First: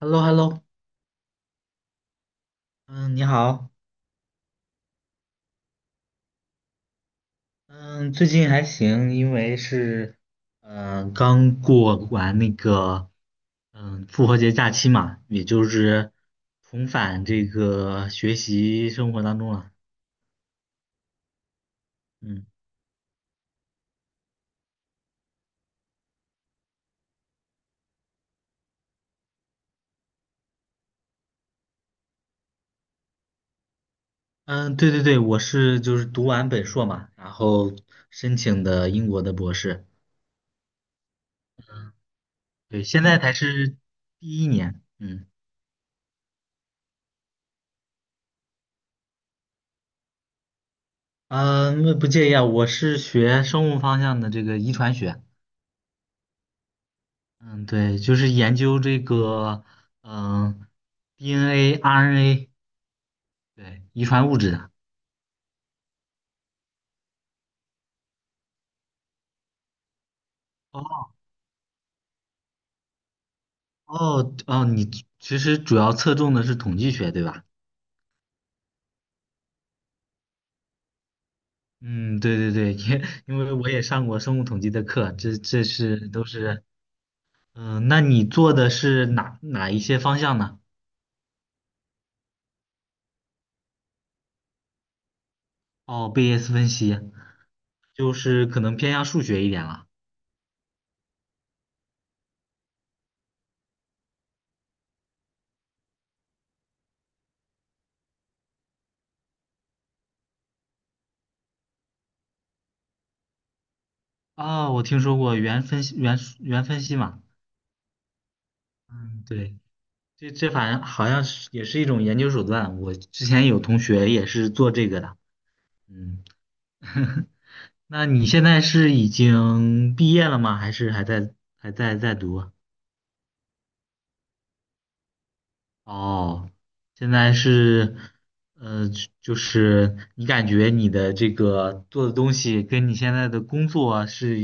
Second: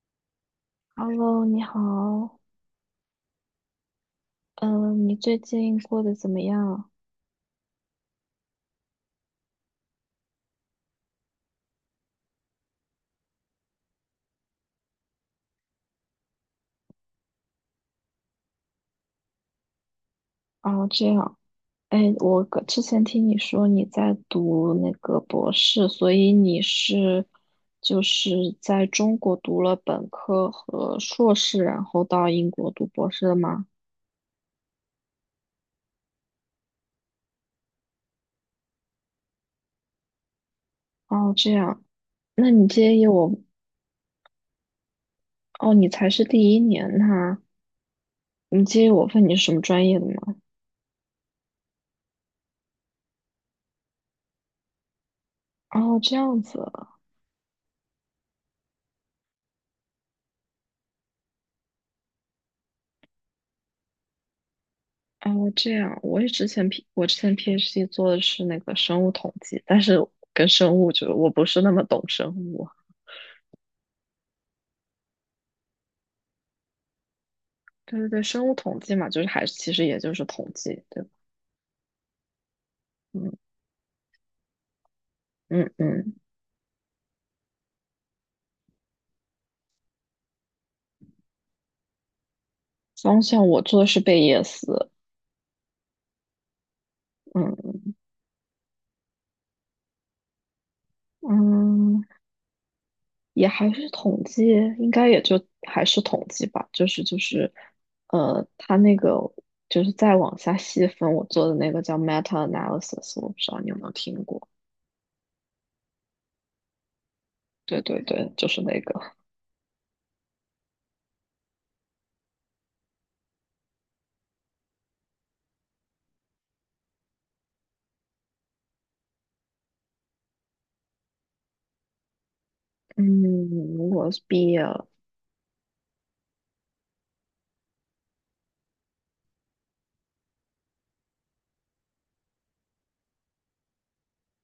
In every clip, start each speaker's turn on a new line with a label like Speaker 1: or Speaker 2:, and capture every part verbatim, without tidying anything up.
Speaker 1: h e l l o h e l l o
Speaker 2: Hello，你好，
Speaker 1: 嗯，你好。
Speaker 2: 嗯，你最近过得怎么样？
Speaker 1: 嗯，最近还行，因为是，嗯、刚过完那个，嗯，复活节假期嘛，也就是重返这个学习生活当中了。
Speaker 2: 哦，这样，哎，我
Speaker 1: 嗯
Speaker 2: 个之前听你说你在读那个博士，所以你是就是在中国读了本科和硕士，然后到英国读博士的吗？
Speaker 1: 嗯，对对对，我是就是读完本硕嘛，然后申请的英国的博士，
Speaker 2: 哦，这样，那你
Speaker 1: 对，
Speaker 2: 介
Speaker 1: 现
Speaker 2: 意
Speaker 1: 在才
Speaker 2: 我？
Speaker 1: 是第一年。嗯
Speaker 2: 哦，你才是第一年呐，你介意我问你是什么专业的吗？
Speaker 1: 嗯，呃不介意啊，我是学生物方向的这个遗传学。
Speaker 2: 哦，这样子，
Speaker 1: 嗯，对，就是研究这个，嗯、D N A、R N A，对，遗传物质的。
Speaker 2: 哦，这样，我也之前 P 我之前 PhD 做的是那个生物统计，但是跟生物
Speaker 1: 哦
Speaker 2: 就我不是那么懂生物。
Speaker 1: 哦哦，你其实主要侧重的是统计学，对吧？
Speaker 2: 对对对，生物统计嘛，就是还是其实也就是统计，对吧？
Speaker 1: 嗯，对对对，因
Speaker 2: 嗯
Speaker 1: 因为我也上过生物统计的课，这这
Speaker 2: 嗯
Speaker 1: 是
Speaker 2: 嗯，
Speaker 1: 都是，嗯、那你做的是哪哪一些方向呢？
Speaker 2: 方向我做的是贝叶斯，
Speaker 1: 哦，贝叶斯分析，
Speaker 2: 嗯
Speaker 1: 就是可能偏向数学一点了。
Speaker 2: 嗯，也还是统计，应该也就还是统计吧，就是就是，呃，它那个就是再往下细分，我做的那个叫 meta analysis，我不知道你有没有听过。
Speaker 1: 啊、我听说过原分析原原分析嘛。
Speaker 2: 对对对，就是那个。
Speaker 1: 嗯，对。这这反正好像是也是一种研究手段，我之前有同学也是做这个的。嗯，那你现在是已经毕业了吗？还是还在还在在读啊？
Speaker 2: 嗯，如果是毕业了，
Speaker 1: 哦，现在是，呃，就就是你感觉你的这个做的东西跟你现在的工作是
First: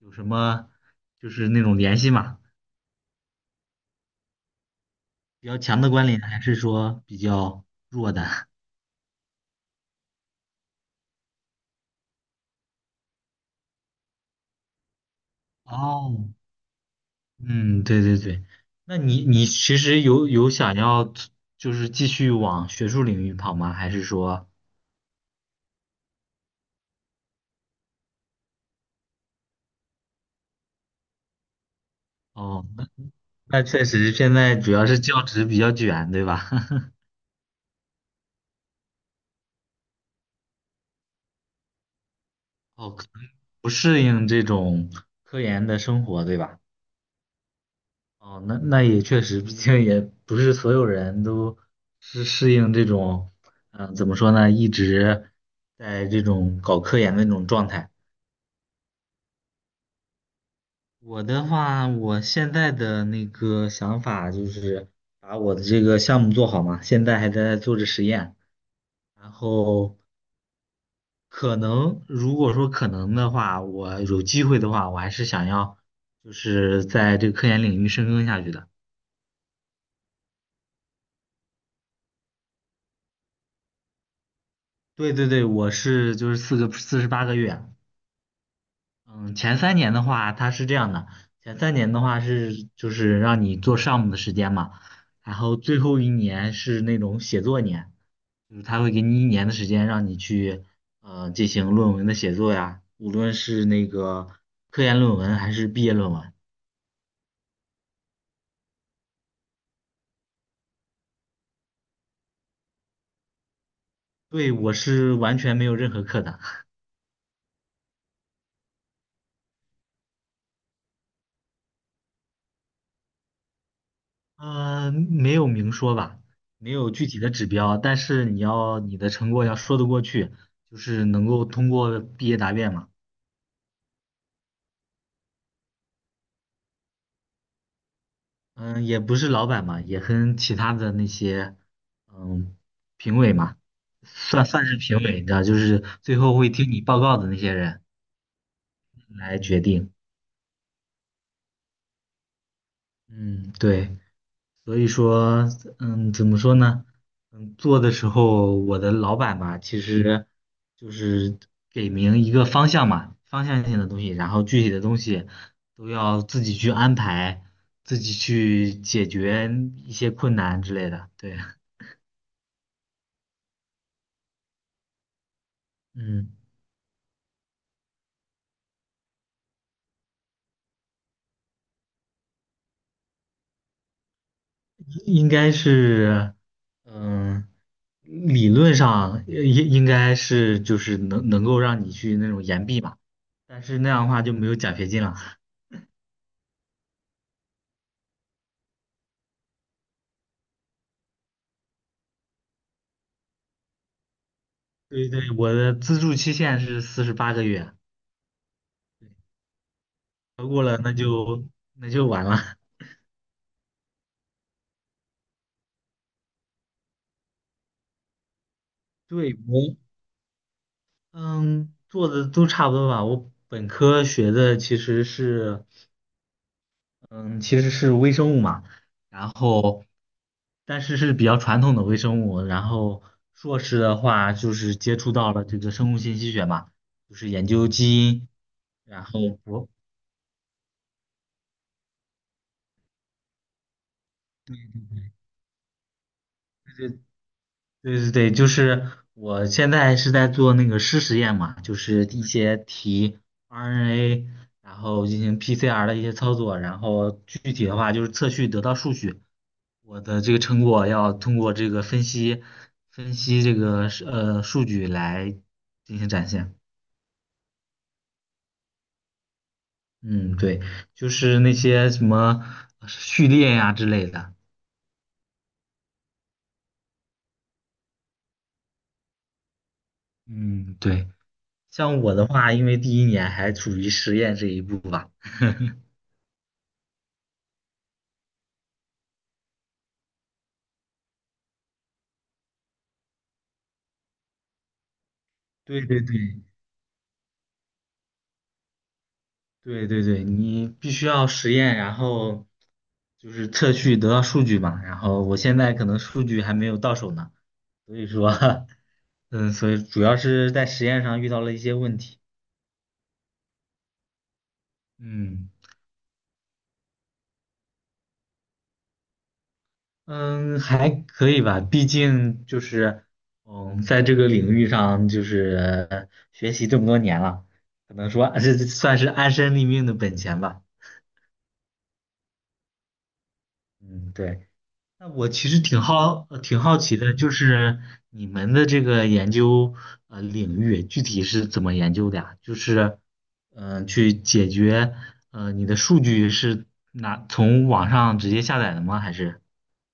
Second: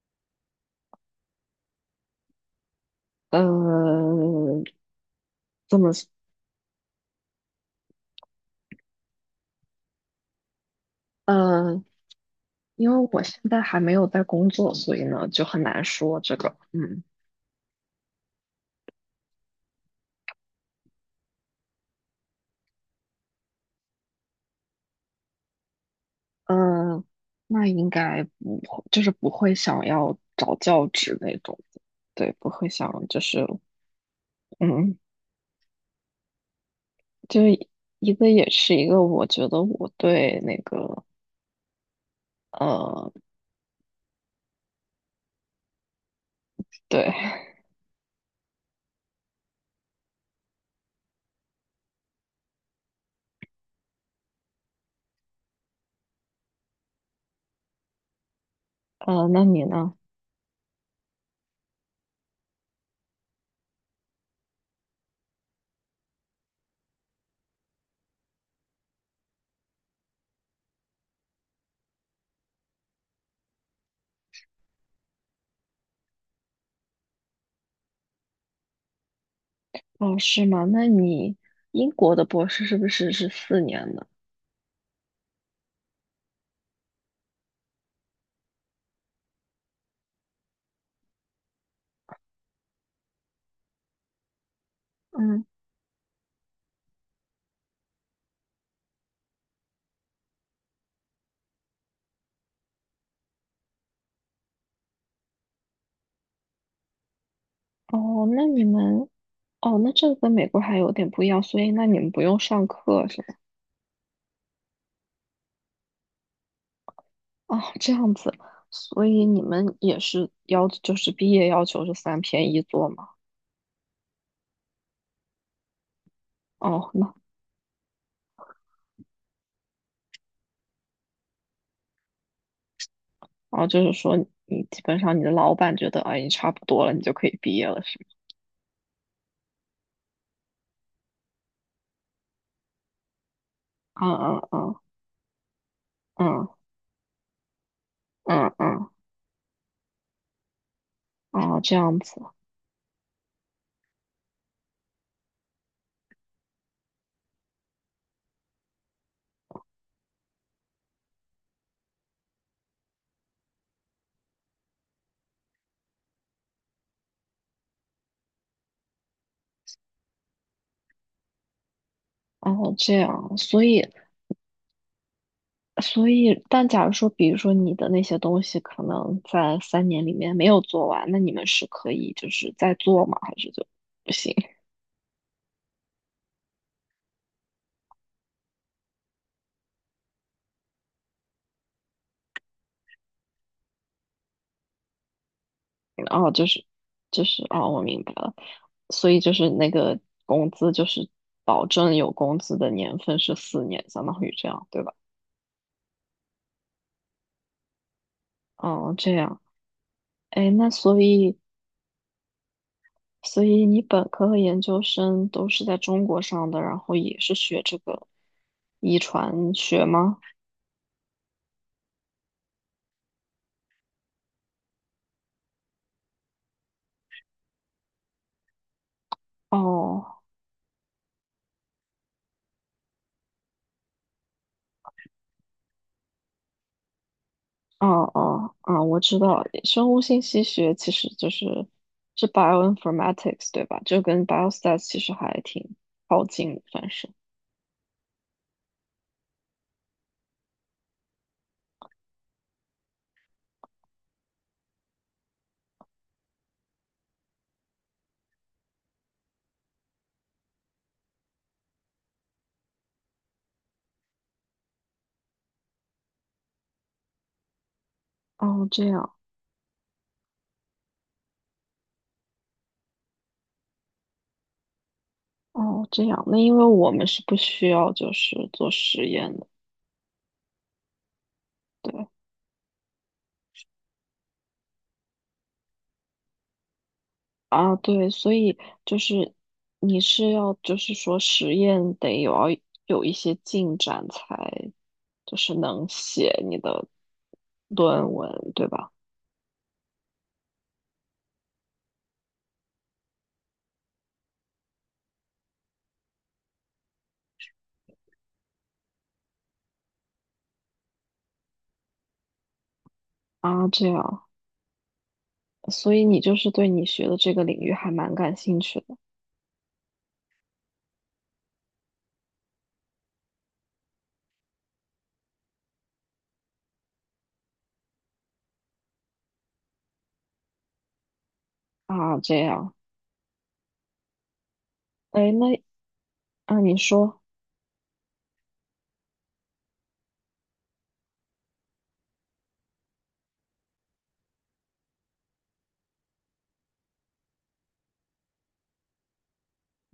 Speaker 1: 有什么就是那种联系吗？
Speaker 2: 呃，
Speaker 1: 比较
Speaker 2: 这
Speaker 1: 强的
Speaker 2: 么说，
Speaker 1: 关联，还是说比较弱的？
Speaker 2: 呃，因为我现在还没有在工作，所以呢就很 难说
Speaker 1: 哦，
Speaker 2: 这个，嗯，
Speaker 1: 嗯，对对对，那你你其实有有想要就是继续往学术领域跑吗？还是说，
Speaker 2: 呃，那应该不会，就是不会想要找教职那种的对，不
Speaker 1: 哦，
Speaker 2: 会
Speaker 1: 那
Speaker 2: 想就是，
Speaker 1: 那确实现在主要
Speaker 2: 嗯，
Speaker 1: 是教职比较卷，对吧？
Speaker 2: 就是一个也是一个，我觉得我对那个，
Speaker 1: 哦，可
Speaker 2: 呃，
Speaker 1: 能不适应这种科研的生活，对吧？
Speaker 2: 对，
Speaker 1: 哦，那那也确实，毕竟也不是所有人都是适应这种，嗯、怎么说呢，一直在这种搞科研的那种状态。
Speaker 2: 呃，那你呢？
Speaker 1: 我的话，我现在的那个想法就是把我的这个项目做好嘛，现在还在做着实验，然后可能如果说可能的话，我有机会的话，我还是想要就是在这个科研领域深耕下去的。
Speaker 2: 哦，是吗？那你英国的博士是不是是四年的？
Speaker 1: 对对对，我是就是四个四十八个月，嗯，前三年的话，它是这样的，前三年的话是就是让你做项目的时间嘛，然
Speaker 2: 嗯。
Speaker 1: 后最后一年是那种写作年。就是他会给你一年的时间，让你去呃进行论文的写作呀，无论是那个科研论文还是毕业论文。
Speaker 2: 哦，那你们，哦，那这个跟美国还有点不一样，所以那你们不用上课是吗？
Speaker 1: 对，我是完全没有任何课的，
Speaker 2: 哦，这样子，所以你们也是要，就是毕业要求是三篇一作吗？
Speaker 1: 呃，没有明说吧，没
Speaker 2: 哦，
Speaker 1: 有具
Speaker 2: 那
Speaker 1: 体的指标，但是你要你的成果要说得过去，就是能够通过毕业答辩嘛。
Speaker 2: 哦，就是说你基本上你的老板觉得，哎，你差不多了，你就可以毕业了，是
Speaker 1: 嗯，也不是老板嘛，也跟其他的那些嗯评委嘛，
Speaker 2: 吗？
Speaker 1: 算
Speaker 2: 嗯
Speaker 1: 算
Speaker 2: 嗯
Speaker 1: 是评委，你知道，就是最后会
Speaker 2: 嗯
Speaker 1: 听你报告的那些人
Speaker 2: 嗯嗯嗯，
Speaker 1: 来决定。
Speaker 2: 嗯哦，这样子，
Speaker 1: 嗯，对，所以说，嗯，怎么说呢？嗯，做的时候，我的老板吧，其实就是给明一个方向嘛，方向性的东西，然后具体的东西都要自己去安排，自己去解决一些困难之类的。对，
Speaker 2: 哦，这样，所以所
Speaker 1: 嗯，
Speaker 2: 以，但假如说，比如说你的那些东西可能在三年里面没有做完，那你们是可以就是再做吗？还是就不行？
Speaker 1: 应该是，嗯，理论上应应该是就是能能够让你去那种延毕嘛，但是那样的话就没有奖学金了。
Speaker 2: 哦，就是就是哦，我明白了。所以就是那个工资就是保证有工资的年份是四年，相当于这样，对吧？
Speaker 1: 对对，我的资助期限是四十八个月，
Speaker 2: 哦，这样。
Speaker 1: 超
Speaker 2: 哎，
Speaker 1: 过
Speaker 2: 那
Speaker 1: 了那
Speaker 2: 所以
Speaker 1: 就那就完了。
Speaker 2: 所以你本科和研究生都是在中国上的，然后也是学这个遗
Speaker 1: 对，
Speaker 2: 传
Speaker 1: 我
Speaker 2: 学吗？
Speaker 1: 嗯做的都差不多吧。我本科学的其实是嗯其实是微生物嘛，然后
Speaker 2: 哦。
Speaker 1: 但是是比较传统的微生物，然后硕士的话就是接触到了这个生物信息学嘛，就是研究基
Speaker 2: 哦
Speaker 1: 因，
Speaker 2: 哦啊，我
Speaker 1: 然
Speaker 2: 知
Speaker 1: 后
Speaker 2: 道，
Speaker 1: 博。
Speaker 2: 生物信息学其实就是是 bioinformatics 对吧？就跟 b i o s t a t 其实还挺靠近的，算是。
Speaker 1: 对对对，就是我现在是在做那个湿实验嘛，就是一些题 R N A，然后进行 P C R 的一些操作，然后具体的话就是测序得到数据，我的这个成果要通过这个分析分析这个是呃数据来进行展现。
Speaker 2: 哦，这样，
Speaker 1: 嗯，对，就是那些什么序列呀之类的。
Speaker 2: 哦，这样，那因为我们是不需要就是做实验的，
Speaker 1: 嗯，对，像
Speaker 2: 对
Speaker 1: 我的话，因为第一年还处于实验这一步吧。
Speaker 2: 啊，对，所以就是你是要就是说实验得有要有一些进展才就是
Speaker 1: 对
Speaker 2: 能
Speaker 1: 对对，
Speaker 2: 写你的论文，对吧？
Speaker 1: 对对对，你必须要实验，然后就是测序得到数据嘛。然后我现在可能数据还没有到手呢，所以说，嗯，所以主要是在实验上遇到了一些问题。
Speaker 2: 啊，这样。
Speaker 1: 嗯
Speaker 2: 所以你就是对你学的这个领域还蛮感兴趣的
Speaker 1: 嗯，还可以吧，毕竟就是嗯，在这个领域上就是呃学习这么多年了，可能说这算是安身立命的本钱吧。
Speaker 2: 啊，这样，
Speaker 1: 嗯，对。那我
Speaker 2: 哎，
Speaker 1: 其实
Speaker 2: 那
Speaker 1: 挺好，呃
Speaker 2: 啊，
Speaker 1: 挺
Speaker 2: 你
Speaker 1: 好奇的，
Speaker 2: 说，
Speaker 1: 就是你们的这个研究呃领域具体是怎么研究的呀？就是，嗯、去解决呃你的数据是拿从网上直接下载的吗？还是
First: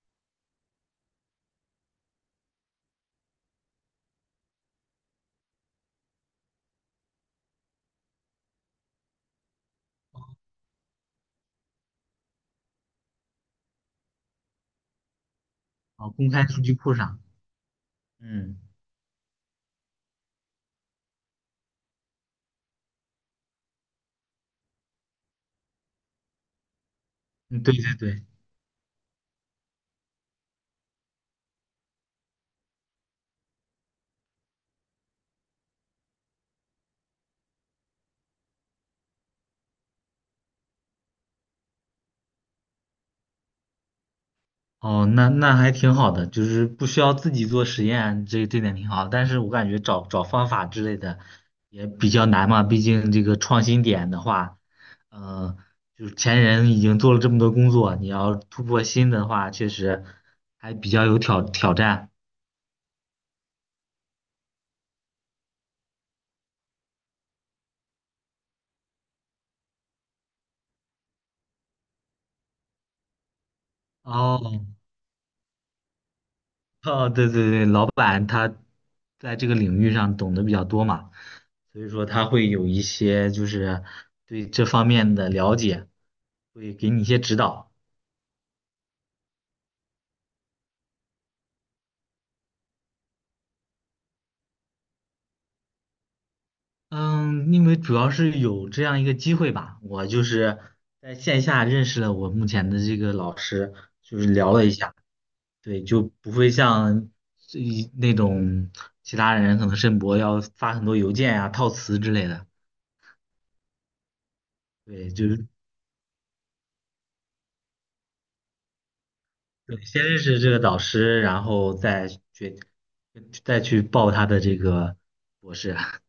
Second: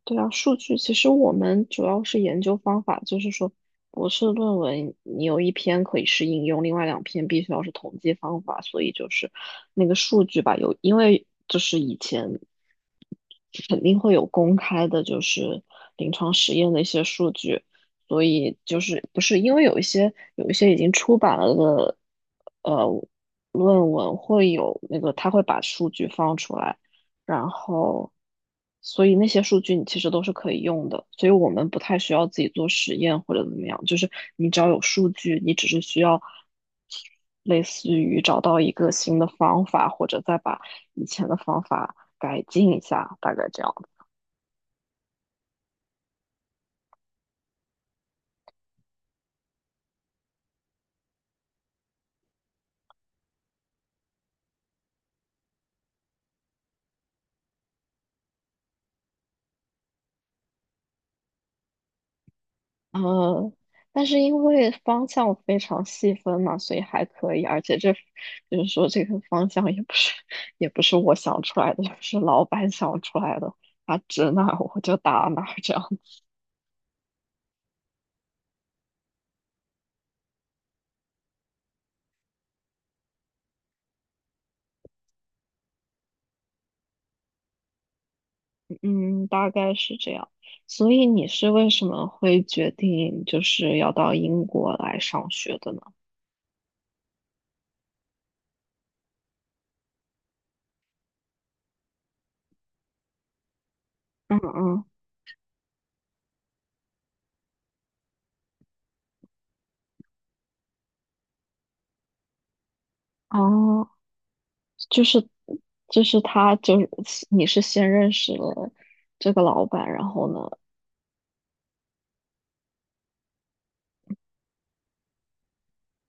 Speaker 2: 对啊，数据，其实我们主要是研究方法，就是说博士论文你有一篇可以是应用，另外两篇必须要是统计方法，所以就是那个数据吧，有，因为就是以前肯定会有公开的，就是
Speaker 1: 啊、
Speaker 2: 临
Speaker 1: 公
Speaker 2: 床
Speaker 1: 开
Speaker 2: 实
Speaker 1: 数
Speaker 2: 验
Speaker 1: 据
Speaker 2: 的一
Speaker 1: 库
Speaker 2: 些
Speaker 1: 上？
Speaker 2: 数据，所
Speaker 1: 嗯，
Speaker 2: 以就是不是因为有一些有一些已经出版了的呃论文会有那个，他会把数据放出来，然
Speaker 1: 嗯，对对
Speaker 2: 后
Speaker 1: 对。
Speaker 2: 所以那些数据你其实都是可以用的，所以我们不太需要自己做实验或者怎么样，就是你只要有数据，你只是需要。类似于找到一个新的方法，或者再把以前的方法改进一下，大概这样。
Speaker 1: 哦，那那还挺好的，就是不需要自己做实验，这这点挺好。但是我感觉找找方法之类的也比较难嘛，毕竟这个创新点的话，呃，就是前人已经做了这么多工作，你要突破新的话，确实还比较有挑挑战。
Speaker 2: 嗯，但是因为方向非常细分嘛，所以还可以。而且这就是说，这个方向也不是也不是我想出来的，也不是老板想出来的，他指
Speaker 1: 哦
Speaker 2: 哪儿我就打哪儿这样。
Speaker 1: 哦，对对对，老板他在这个领域上懂得比较多嘛，所以说他会有一些就是对这方面的了解，会给你一些指导。
Speaker 2: 嗯，大概是这样。所以你是为什么会决定就是要到英国来上学的呢？
Speaker 1: 嗯，因为主要是有这样一个机会吧，我就是在线下认识了我目前的这个老师，就是
Speaker 2: 嗯
Speaker 1: 聊了一
Speaker 2: 嗯，
Speaker 1: 下，对，就不会像这一那种其他人可能申博要发很多邮件呀、套词之类的，
Speaker 2: 哦，就
Speaker 1: 对，
Speaker 2: 是
Speaker 1: 就是
Speaker 2: 就是他就是你是先认识了这个老
Speaker 1: 对
Speaker 2: 板，
Speaker 1: 先
Speaker 2: 然
Speaker 1: 认
Speaker 2: 后
Speaker 1: 识
Speaker 2: 呢，
Speaker 1: 这个导师，然后再决再去报他的这个博士啊，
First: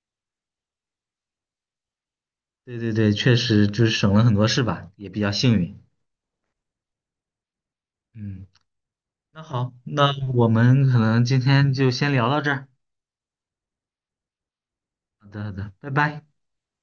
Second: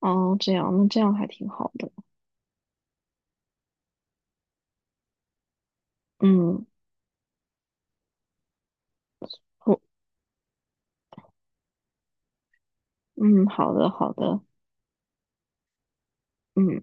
Speaker 2: 哦，这样，那这样还挺好的。
Speaker 1: 对对对，确实就是省了很多事吧，也比较幸运，
Speaker 2: 嗯，
Speaker 1: 嗯。那好，
Speaker 2: 我，
Speaker 1: 那我们可能今天就先聊到这儿。
Speaker 2: 嗯，好的，好的，
Speaker 1: 好的，好的，拜拜。
Speaker 2: 嗯。